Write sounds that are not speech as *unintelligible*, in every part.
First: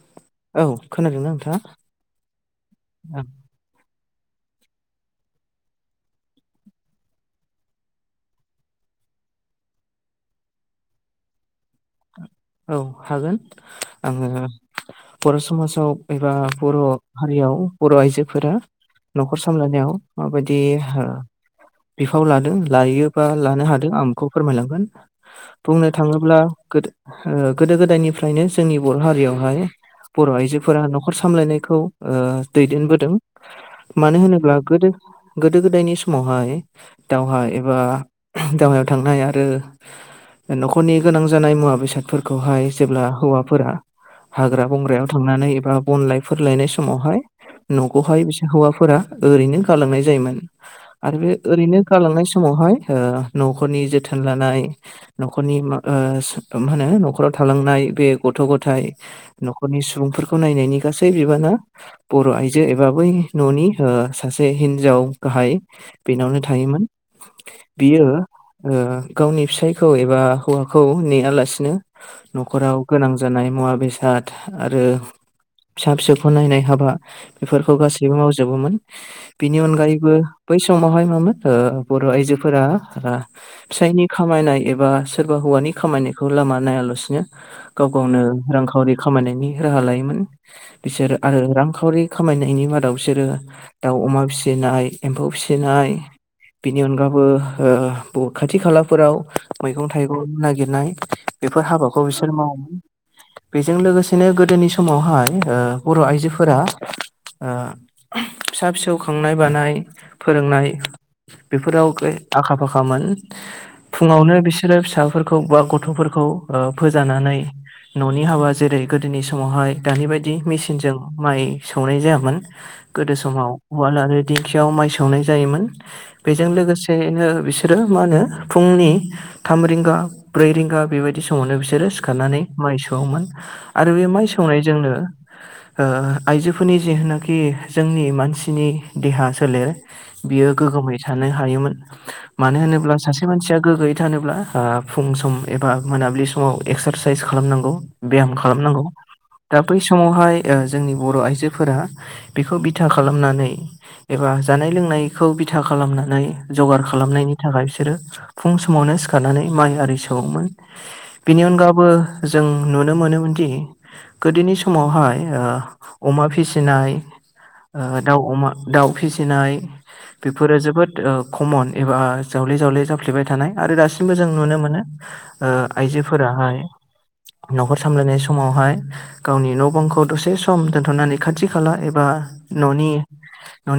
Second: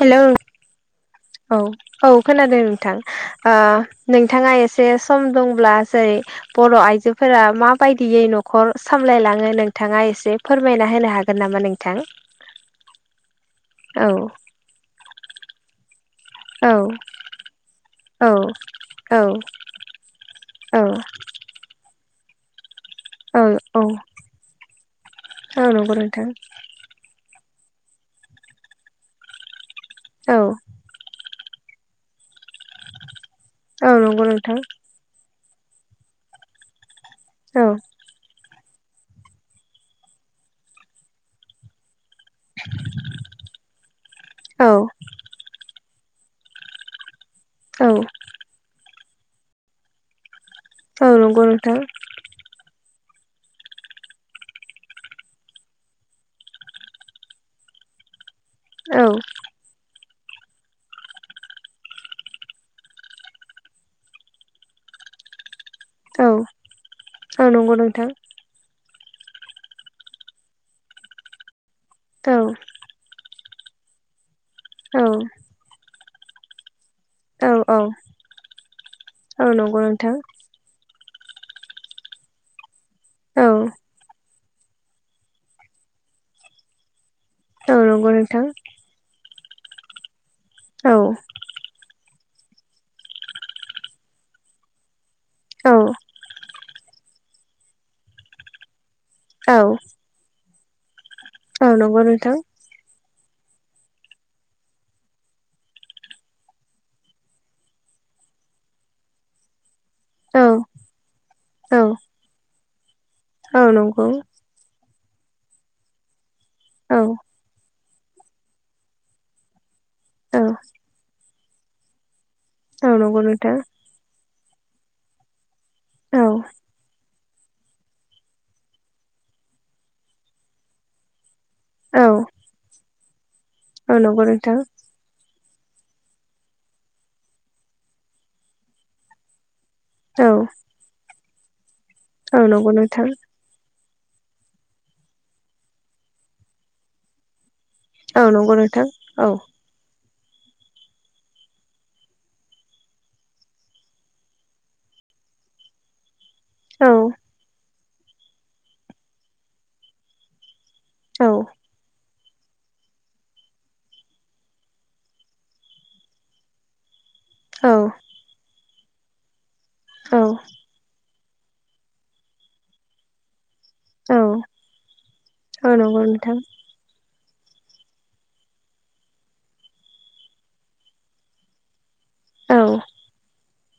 Hello औ खोनादोंना? औ नोंथाङा औ खोनादों औ नोंथां नोंथाङा एसे सम दंब्ला जेरै बर' आइजोफोरा माबायदियै न'खर सामलायलाङो नोंथाङा एसे फोरमायना होनो हागोन नामा नों औ हागोन औ आङो बर' समाजाव एबा औ बर' हारियाव बर' औ आइजोफोरा औ न'खर सामलायनायाव माबायदि औ बिफाव लादों लायो बा औ लानो औ हादों आं बेखौ फोरमायलांगोन औ बुंनो नंगौ नोंथां थाङोब्ला गोदो ओ गोदो गोदायनिफ्रायनो जोंनि बर' हारियावहाय बर' औ आइजोफोरा न'खर सामलायनायखौ ओ दैदेनबोदों औ मानो नंगौ होनोब्ला नोंथां गोदो गोदो गोदायनि समावहाय दावहा औ एबा दावहायाव थांनाय आरो न'खरनि गोनां जानाय मुवा बेसाद फोरखौहाय जेब्ला हौवाफोरा हाग्रा औ बंग्रायाव थांनानै एबा बायफोर लायनाय समावहाय औ न'खौहाय बि हौवाफोरा ओरैनो गालांनाय जायोमोन औ नंगौ नों बेनो गालांनाय समावहाय ओ न'खरनि जोथोन लानाय न'खरनि मा ओ होनो न'खराव थालांनाय बे गथ' गथाय औ नखरनि सुबुंफोरखौ नायनायनि गासै बिबाना बर' आइजो एबा बै न'नि ओ सासे हिनजाव गाहाय औ बेनावनो थायोमोन औ नंगौ बियो नोंथां ओ गावनि फिसायखौ एबा हौवाखौ नेयालासिनो औ न'खराव गोनां जानाय मुवा बेसाद आरो औ फिसा फिसौखौ नायनाय हाबा औ बेफोरखौ औ गासैबो मावजोबोमोन औ बिनि नंगौ अनगायैबो नोंथां बै समावहाय मामोन ओ बर' आइजोफोरा औ फिसायनि खामायनाय एबा सोरबा हौवानि खामायनायखौ लामा नायालासिनो औ गाव नंगौ गावनो नोंथां रांखावरि खामायनायनि राहा लायोमोन औ बिसोर आरो रांखावरि खामायनायनि मादाव बिसोरो दाउ अमा फिसिनाय एम्फौ नाय औ बिनि अनगाबो ओ बहुत खाथि खालाफोराव औ मैगं थाइगं *unintelligible* नागिरनाय बेफोर औ नंगौ हाबाखौ बिसोर नोंथां मावो बेजों लोगोसेनो गोदोनि समावहाय ओ बर' आइजोफोरा ओ *unintelligible* फिसा फिसौ खांनाय बानाय औ फोरोंनाय औ बेफोराव आखा फाखामोन औ नंगौ फुङावनो बिस बिसोरो फिसाफोरखौ बा गथ'फोरखौ ओ औ फोजानानै न'नि हाबा जेरै गोदोनि समावहाय दानि बायदि औ मेसिनजों माइ सौनाय जायामोन। औ गोदो नंगौ समाव नोंथां उवाल आरो दिंखियाव माइ सौनाय जायोमोन। औ बेजों लोगोसेयैनो बिस रो मा होनो फुंनि थाम रिंगा ब्रै रिंगा बेबायदि स मावनो बिसोरो औ सिखारनानै माइ सौवोमोन आरो औ बे नंगौ माइ नोंथां सौनायजोंनो ओ आइजोफोरनि जिहोनोखि जोंनि मानसिनि देहा सोलेर औ बियो गोग्गोमै थानो हायोमोन औ मानो नंगौ होनोब्ला नोंथां सासे मानसिया गोग्गयै थानोब्ला आ फुं सम एबा मोनाबिलि समाव एक्सारसाइस खालामनांगौ औ ब्याम नंगौ खालामनांगौ नोंथां औ दा बै समावहाय ओ जोंनि बर' आइजोफोरा बेखौ बिथा खालामनानै एबा जानाय लोंनायखौ बिथा खालामनानै जगार औ खालामनायनि थाखाय बिस रो फुं समावनो सिखारनानै माइ आरि सौओमोन औ बेनि अनगा बो जों नुनो मोनोमोनदि गोदोनि समावहाय ओ अमा फिसिनाय औ ओ दाउ अमा दाउ फिसिनाय औ बेफोरो जोबोद ओ खमन एबा जावले जावले जाफ्लेबाय थानाय आरो दासि बो औ जों नुनो मोनो ओ औ नंगौ नोंथां आइजोफोराहाय न'खर सामलायनाय समावहाय गावनि न' बांखौ दसे सम दोनथ'नानै खाथि खाला एबा औ न'नि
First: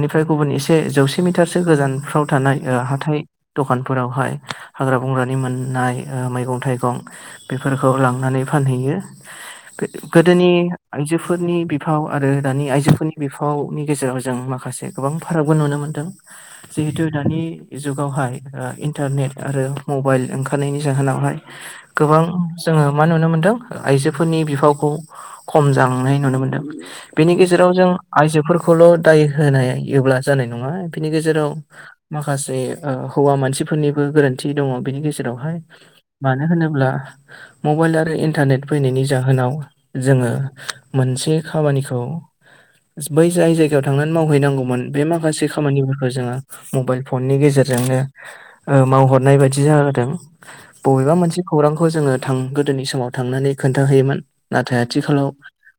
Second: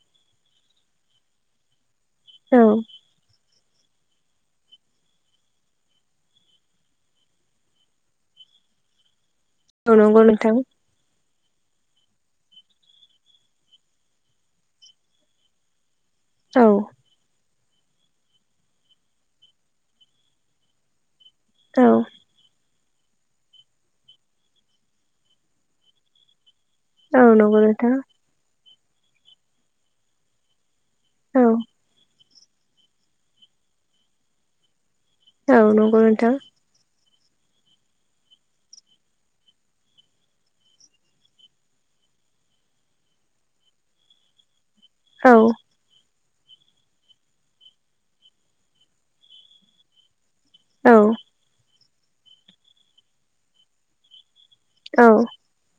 फ्राय गुबुन एसे जौसे मिटारसो गोजानफ्राव औ थानाय ओ हाथाय दखानफोरावहाय हाग्रा बंग्रानि मोननाय ओ मैगं थाइगं बेफोरखौ लांनानै फानहैयो गो औ नंगौ गोदोनि नोंथां आइजोफोरनि बिफाव आरो दानि आइजोफोरनि बिफावनि गेजेराव जों माखासे गोबां फारागबो नुनो मोन्दों औ जिहेतु दानि जुगावहाय ओ इन्टारनेट आरो मबाइल ओंखारनायनि जाहोनावहाय औ गोबां जोङो मा नुनो मोनदों आइजोफोरनि बिफावखौ खम जालांनाय नुनो मोनदों। औ बेनि नंगौ गेजेराव जों नोंथां आयजोफोरखौल' दाय होनायोब्ला जानाय नङा बिनि औ गेजेराव माखासे ओ हौवा मानसिफोरनिबो गोरोन्थि दङ बेनि गेजेराव औ बेहाय नंगौ नोंथां मानो होनोब्ला मबाइल आरो इन्टारनेट फैनायनि जाहोनाव जोङो मोनसे खामानिखौ बै जाय जायगायाव थांनानै मावहैनांगौमोन बे औ माखासे खामानिफोरखौ जोङो मबाइल फननि गेजेरजोंनो ओ मावहरनाय बादि जादों औ बबेबा मोनसे खौरांखौ जोङो थां गोदोनि समाव थांनानै खोन्थाहैयोमोन नाथाय आथिखालाव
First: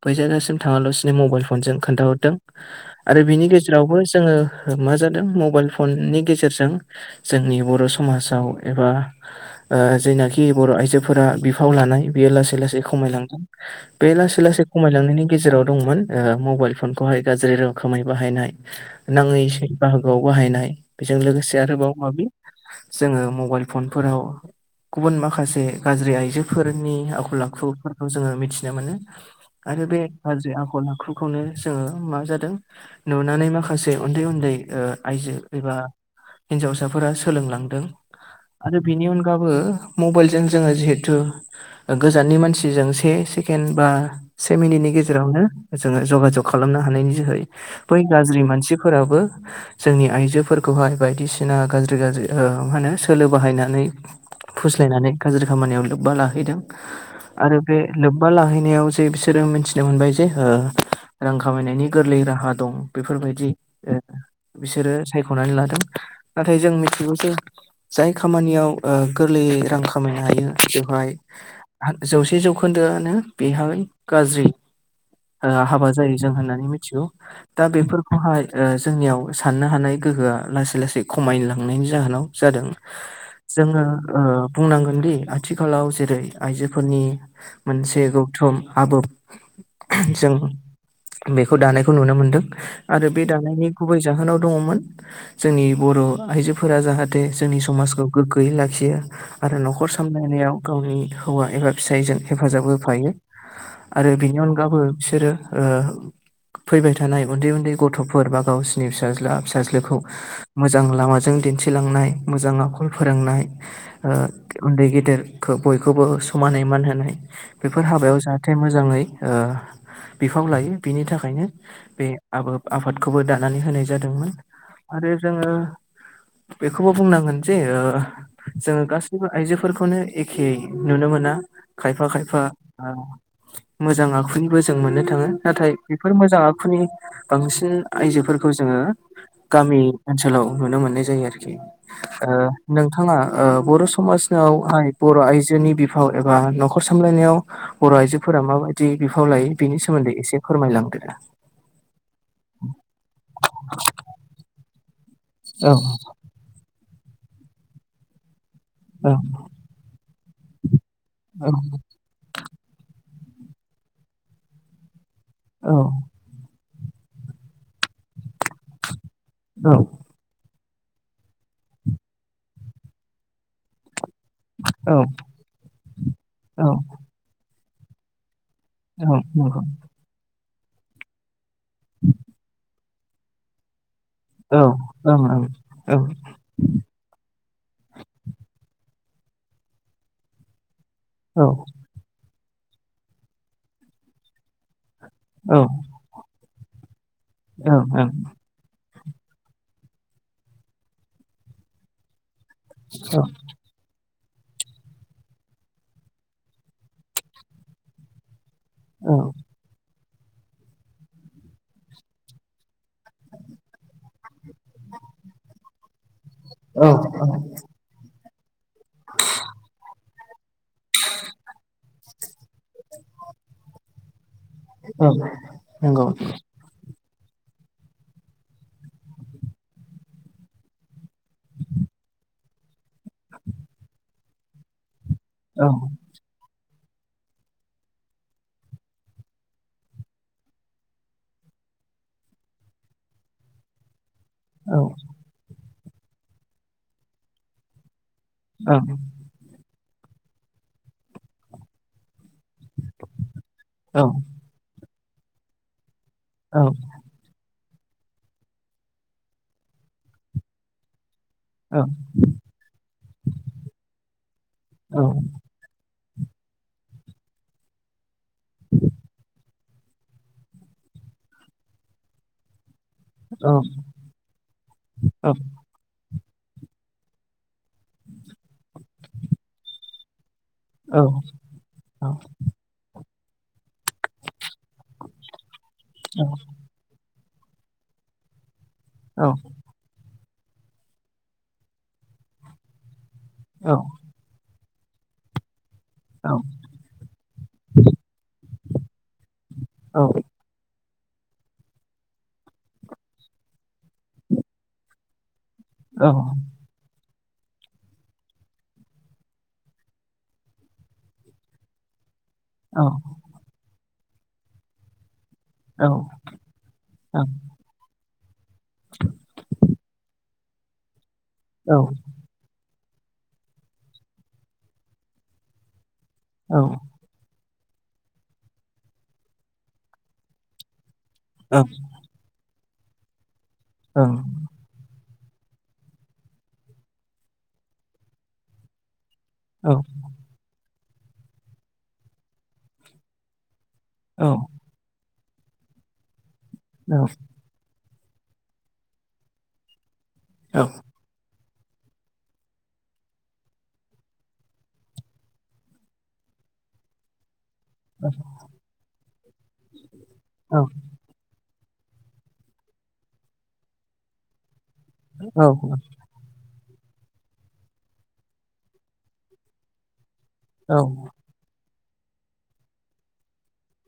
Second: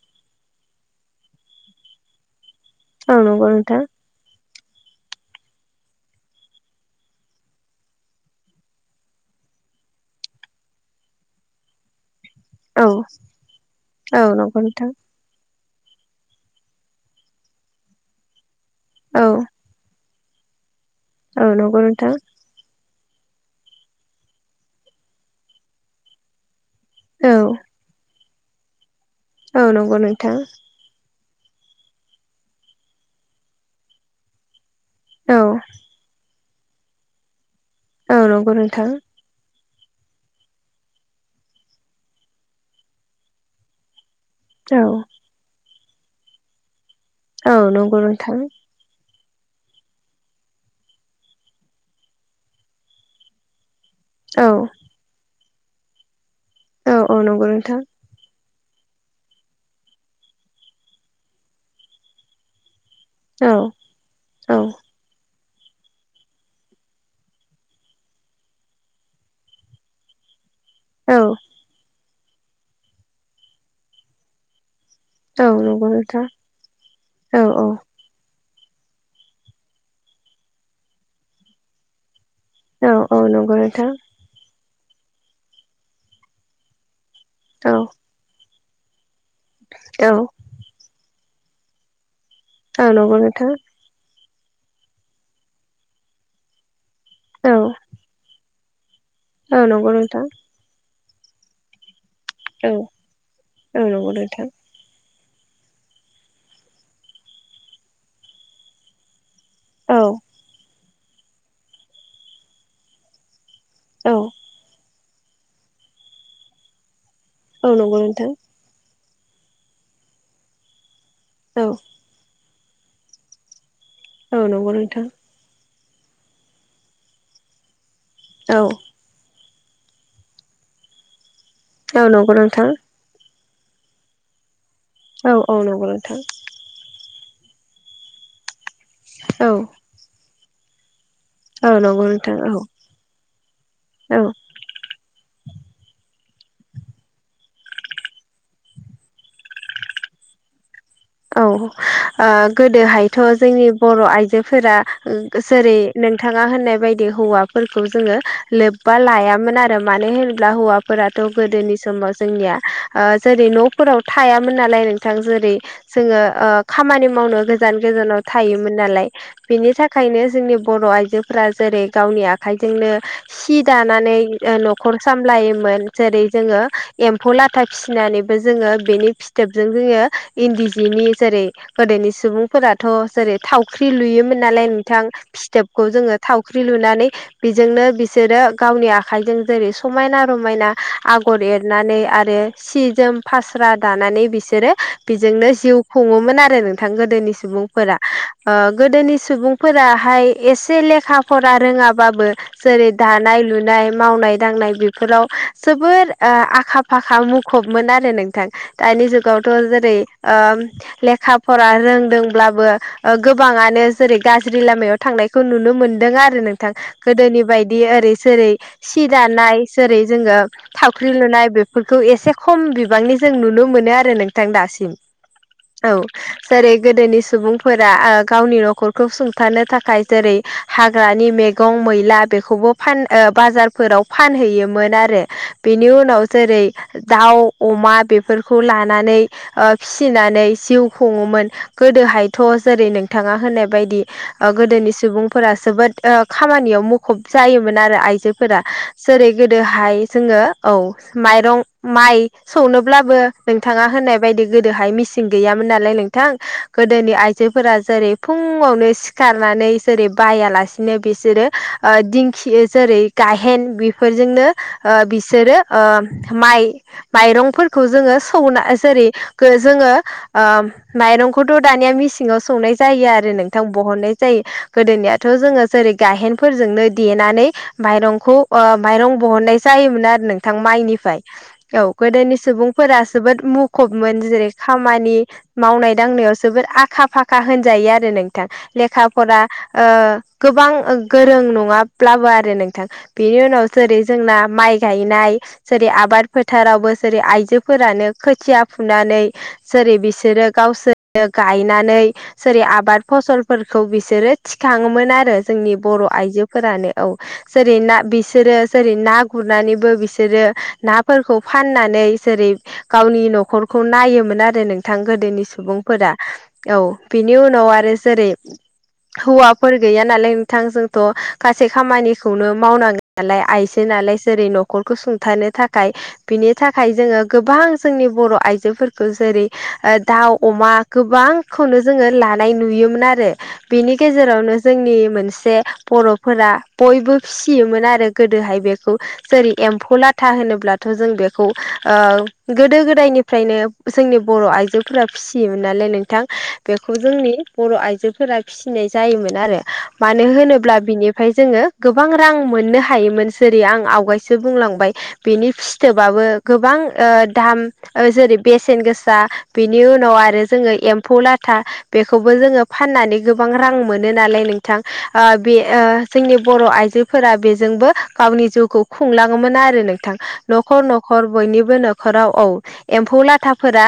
बैजायगासिम थाङाला'सिनो मबाइल फनजों खोन्थाहरदों औ आरो नंगौ बिनि गेजे नोंथां बो जोङो मा जादों मबाइल फननि गेजेरजों जोंनि बर' समाजाव एबा ओ जोयनाखि बर' आइजोफोरा बिफाव लानाय बियो लासै लासै औ खमायलाबाय बे औ नंगौ नोंथां औ लासै नंगौ लासै नोंथां खमायलांनायनि गेजेराव दंमोन ओ मबाइल फनखौहाय गाज्रि रोखोमै बाहायनाय औ नाङैसै बाहागोआव बाहायनाय बेजों लोगोसे आरोबाव माबि जोङो मबाइल फनफोराव गुबुन माखासे गाज्रि आइजो फोरनि आखल आखुफोरखौ जोङो मिथिनो मोनो औ आरो नंगौ बे नोंथां गाज्रि आखल आखु खुखौनो जोङो मा जादों नुनानै माखासे उन्दै उन्दै ओ आइजो औ एबा हिनजावसाफोरा सोलोंलांदों औ नंगौ आरो नोंथां बिनि अन गाबो मबेइलजों जोङो जिहेथु गोजाननि मानसिजों से सेकेण्ड बा से औ मिनिटनि गेजेरावनो जोङो जगाजग खालामनो हानायनि जोहै औ नंगौ नोंथां सिफोराबो जोंनि आइजोफोरखौहाय बायदिसिना गाज्रि गाज्रि ओ मा होनो सोलो बाहायनानै औ फुस्लायनानै गाज्रि खामानियाव लोब्बा लाहैदों। औ औ नंगौ आरो बे नोंथां लोब्बा लाहैनायाव जे बिसोरो मिथिनो मोनबाय जे ओ रां खामायनायनि गोरलै राहा दं। बेफोरबायदि औ ओ औ बिसोरो सायख'नानै लादों। नाथाय जों मिथिगौ जे जाय खामानियाव ओ गोरलैयै रां खामायनो हायो। बेवहाय औ हा जौसे जौखोन्दोआनो बेहाय गाज्रि औ ओ नंगौ हाबा जायो नोंथां जों होननानै मिथिगौ। औ औ दा बेफोरखौहाय ओ जोंनियाव साननो हानाय गोहोआ लासै लासै खमाय लांनायनि जाहोनाव जादों। औ औ नंगौ जोङो नोंथां ओ बुंनांगोन दि आथिखालाव जेरै आइजोफोरनि औ मोनसे गौ थुम आबोब औ जों बेखौ दानायखौ नुनो मोनदों। औ आरो नंगौ बे दानायनि नोंथां गुबै जाहोनाव दङ'मोन जोंनि बर' आइजोफोरा जाहा - दे औ जोंनि समाजखौ गोग्गोयै लाखियो आरो औ न'खर नंगौ नोंथां सामलायनायाव गावनि हौवा एबा फिसायजों हेफाजाब औ होफायो। औ आरो नंगौ बिनि नोंथां औ अनगाबो बिसोरो ओ फैबाय थानाय उन्दै उन्दै गथ'फोर बा गावसिनि फिसाज्ला फिसाज्लोखौ औ मोजां लामाजों दिन्थिलांनाय मोजां आखल फोरोंनाय ओ उन्दै गेदेरखो बयखौबो समानै मान होनाय। औ बेफोर नंगौ हाबायाव जाहाथे नोंथां थे मोजाङै ओ बिफाव लायो। बिनि थाखायनो औ आबोब आफादखौबो दानानै होनाय जादोंमोन। औ नंगौ नोंथां आरो जोङो बेखौबो बुंनांगोन जे ओ औ जोङो गासै बो आइजोफोरखौनो एखे नुनो मोना। खायफा औ नंगौ नोंथां औ नंगौ खायफा नोंथां मोजां आखुनिबो जों मोननो थाङो। नाथाय बेफोर औ मोजां आखु खुनि बांसिन आयजोफोरखौ जोङो गामि ओनसोलाव नुनो मोननाय जायो आरो। औ नंगौ ओ नोंथां औ नोंथाङा ओ बर' औ समाजनावहाय बर' आइजोनि बिफाव एबा न'खर सामलायनायाव बर' आइजोफोरा माबायदि बिफाव लायो बेनि सोमोन्दै एसे फोरमायलांदो। औ ओ गोदोहायथ' जोंनि बर' आइजोफोरा ओ ओ औ जेरै नों थाङा होननाय बायदि हौवाफोरखौ जोङो लोब बा औ लायामोन आरो मानो होनोब्ला हौवाफोराथ' गोदोनि समाव जोंनिया ओ जोरै न'फोराव थायामोन नालाय नोंथां जोरै औ ङो ओ खामानि मावनो गोजान गोजानाव थायोमोन नालाय। औ बिनि थाखायनो जोंनि बर' आइजो फ्रा जेरै गावनि आखाइजोंनो सि दानानै ओ औ न'खर सामलायोमोन। जेरै जोङो औ एम्फौ लाथा फिसिनानैबो जोङो बेनि फिथोबजों जोङो इन्दि जि जिनि जेरै गोदोनि सुबुंफोराथ' जेरै थावख्रि लुयो मोन नालाय नोंथां फिथोबखौ जोङो थाव ख्रि लुनानै बिजोंनो बिसोरो गावनि आखाइजों जेरै समायना रमायना आगर एरनानै आरो सि जोम फास्रा दानानै बिसोरो बिजोंनो जिउ खुङोमोन आरो नोंथां गोदोनि सुबुंफोरा। ओ गोदोनि सुबुंफोराहाय एसे लेखा फरा रोङाबाबो जेरै दानाय लुनाय मावनाय दांनाय बेफोराव जोबोर आखा फाखा मुखुबमोन आरो नोंथां। दानि जुगावथ' जेरै लेखा फरा रोंदोंब्लाबो गोबाङानो जेरै गाज्रि लामायाव थांनायखौ नुनो मोनदों आरो आरो नोंथां औ गोदोनि बायदि ओरै सोरै सि दानाय सेरै जोङो थावख्रि लुनाय बेफोरखौ एसे खम बिबांनि जों नुनो मोनो आरो नोंथां दासिम औ औ नंगौ जेरै गोदोनि सुबुंफोरा गावनि न'खरखौ सुंथानो थाखाय जेरै हाग्रानि मैगं मैला बेखौबो फान बाजारफोराव फानहैयोमोन आरो औ बेनि उनाव जेरै दाउ अमा बेफोरखौ लानानै फिसिनानै जिउ खङोमोन गोदोहायथ' जेरै नोंथाङा होननाय बायदि ओं ओं गोदोनि सुबुंफोरा जोबोद खामानियाव मुखुब जायोमोन आरो आइजो फोर औ जेरै गोदोहाय जोङो औ माइरं माइ संनोब्लाबो नोंथाङा औ होननाय बायदि गोदोहाय मिचिन गैयामोन नालाय नोंथां औ गोदोनि आइजोफोरा जेरै फुङावनो सिखारनानै जेरै बायालासिनो बिसोरो ओं दिंखि जेरै गाहेन बेफोरजोंनो औ नंगौ। औ ओं औ ओं औ बिसोरो माइ माइरंफोरखौ जोङो सौना जेरै जोङो माइरंखौथ' दानिया मेसेंआव संनाय जायो आरो नोंथां बहननाय जायो गोदोनिथ' जोङो जेरै गायहेनफोरजोंनो देनानै माइरंखौ माइरं बहननाय जायोमोन आरो नों बिथां माइनिफ्राय औ गोदोनि सुबुंफोरा जोबोद मुखुब जेरै खामानि मावनाय दांनायाव जबोोर आखा फाखा होनजायो आरो नों नोंथां लेखाफोरा गोबां गोरों नङाब्लाबो आरो नोंथां बेनि उनाव जेरै जोंना माइ गायनाय जेरै आबाद फोथारावबो जेरै आइजोफोरानो खोथिया फुनानै जेरै बिसोरो गावसोर गायनानै जेरै आबाद फसलफोरखौ बिसोरो थिखाङोमोन आरो जोंनि बर' आइजो फोरानो औ जेरै ना बिसोरो जेरै ना गुरनानैबो बिसोरो नाफोरखौ फाननानै जेरै गावनि न'खरखौ नायोमोन आरो नोंथां गोदोनिसिम औ सुबुंफोरा औ बिनि उनाव आरो जेरै हौवाफोर गैया नालाय नोंथां जोंथ' गासै औ खामानिखौ खौखौनो मावनांग नालाय आइस नालाय जेरै न'खरखौ सुंथानो थाखाय औ बिनि थाखाय जोङो गोबां जोंनि बर' आइजोफोरखौ जेरै दाउ अमा गोबांखौनो जोङो लानाय नुयोमोन आरो बेनि गेजेरावनो जोंनि मोनसे बर'फोरा बयबो फिसियोमोन आरो गोदोहाय बेखौ जेरै एम्फौ लाथा होनोब्लाथ' जों बेखौ गोदो गोदायनिफ्रायनो जोंनि बर' आइजोफोरा फिसियोमोन नालाय नोंथां बेखौ जोंनि बर' आइजोफोरा फिसिनाय जायोमोन आरो मानो होनोब्ला बिनिफ्राय जोङो गोबां रां मोननो हायोमोन सोरि आं आवगायसो बुंलांबाय बेनि फिथोबाबो गोबां दाम जेरै बेसेन गोसा बिनि उनाव आरो जोङो एम्फौ ला था बेखौबो जोङो फाननानै गोबां रां मोनो नालाय नोंथां बे जोंनि बर' आइजोफोरा बेजोंबो गावनि जिउखौ खुंलाङोमोन आरो नोंथां न'खर न'खर बयनिबो न'खराव औ एम्फौ लाथाफोरा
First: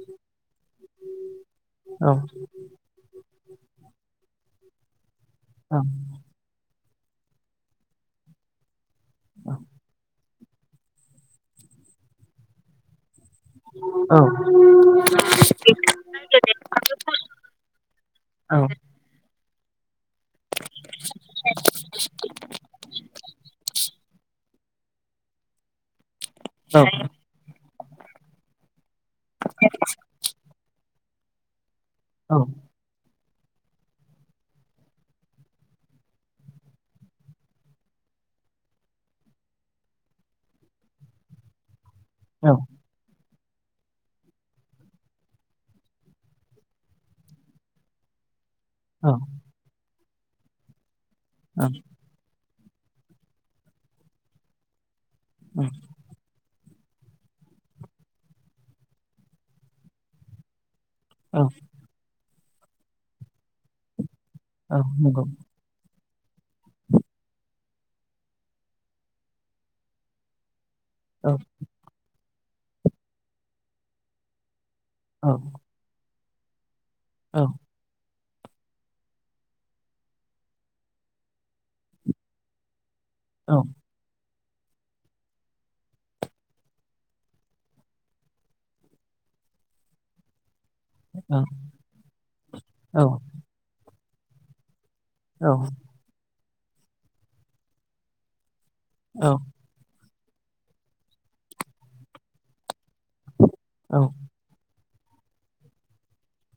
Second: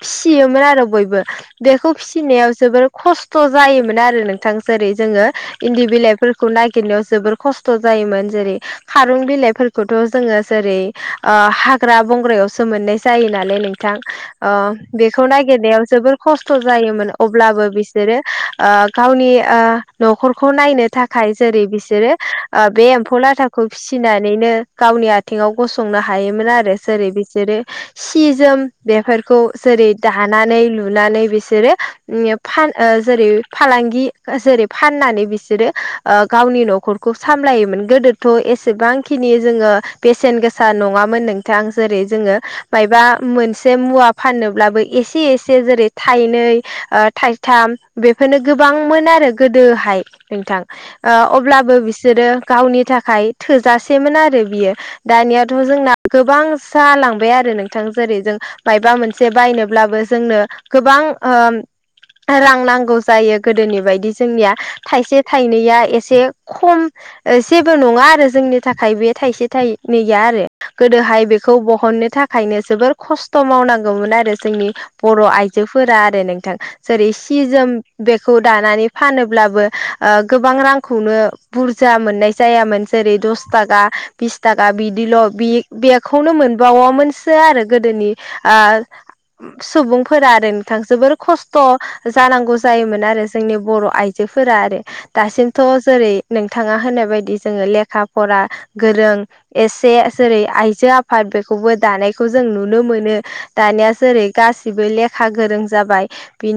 फिसियोमोन आरो बयबो बेखौ फिसिनायाव जोबोर खस्थ' जायोमोन आरो नोंथां जेरै जोङो इन्दि बिलाइ खौ नागिरनायाव जोबोर खस्थ' जायोमोन जेरै खारुन बिलाइफोरखौथ' जोङो जेरै हाग्रा बंग्रायावसो मोननाय जायो नालाय नोंथां ओ बेखौ नागिरनायाव जोबोर खस्थ' जायोमोन अब्लाबो बिसोरो ओ गावनि ओ न'खरखौ नायनो थाखाय जेरै बिसोरो ओ बे एम्फौ लाथाखौ फिनानैनो गावनि आथिंआव गसंनो हायोमोन आरो जेरै बिसोरो सि जोम बेफोरखौ जेरै दानानै लुनानै बिसोरो फान ओ जेरै फालांगि जेरै फाननानै बिसोरो ओ गावनि न'खरखौ सामलायोमोन गोदो थ' एसेबांखिनि जोङो बेसेन गोसा नङामोन नोंथां जेरै जोङो मायबा मोनसे मुवा फाननोब्लाबो एसे एसे जेरै थाइनै ओ थाइथाम बेफोरनो गोबांमोन आरो गोदोहाय नोंथां ओ औ अब्लाबो बि बिसोरो गावनि थाखाय थोजासेमोन आरो बियो दानियाथ' जोंना गोबां जालांबाय आरो नोंथां जेरै जों मायबा मोनसे बायनोब्लाबो जोंनो गोबां ओ औ रां नांगौ जायो गोदोनि बायदि जोंनिया थाइसे नंगौ थाइनैया एसे खम जेबो नङा आरो जोंनि थाखाय बे थाइसे थाइनैया आरो। गोदोहाय औ बेखौ बहननो थाखायनो जोबोर खस्थ' मावनांगौमोन आरो जोंनि बर' औ आइजोफोरा आरो नोंथां जेरै औ सि जोम बेखौ दानानै फानोब्लाबो ओ गोबां रांखौनो बुरजा मोननाय जायामोन जेरै दस थाखा बिस थाखा बिदिल' बे बेखौनो मोनबावामोन सो आरो गोदोनि ओ सुबुंफोरा आरो थां जोबोर खस्थ' जानांगौ जायोमोन आरो जोंनि बर' आइजोफोरा आरो औ दासिमथ' जेरै नोंथाङा होननाय बायदि जोङो लेखा फरा गोरों औ एसे जेरै आइजो आफाद बेखौबो दानायखौ जों नुनो मोनो दानिया औ जेरै गासिबो लेखा गोरों जाबाय बिनि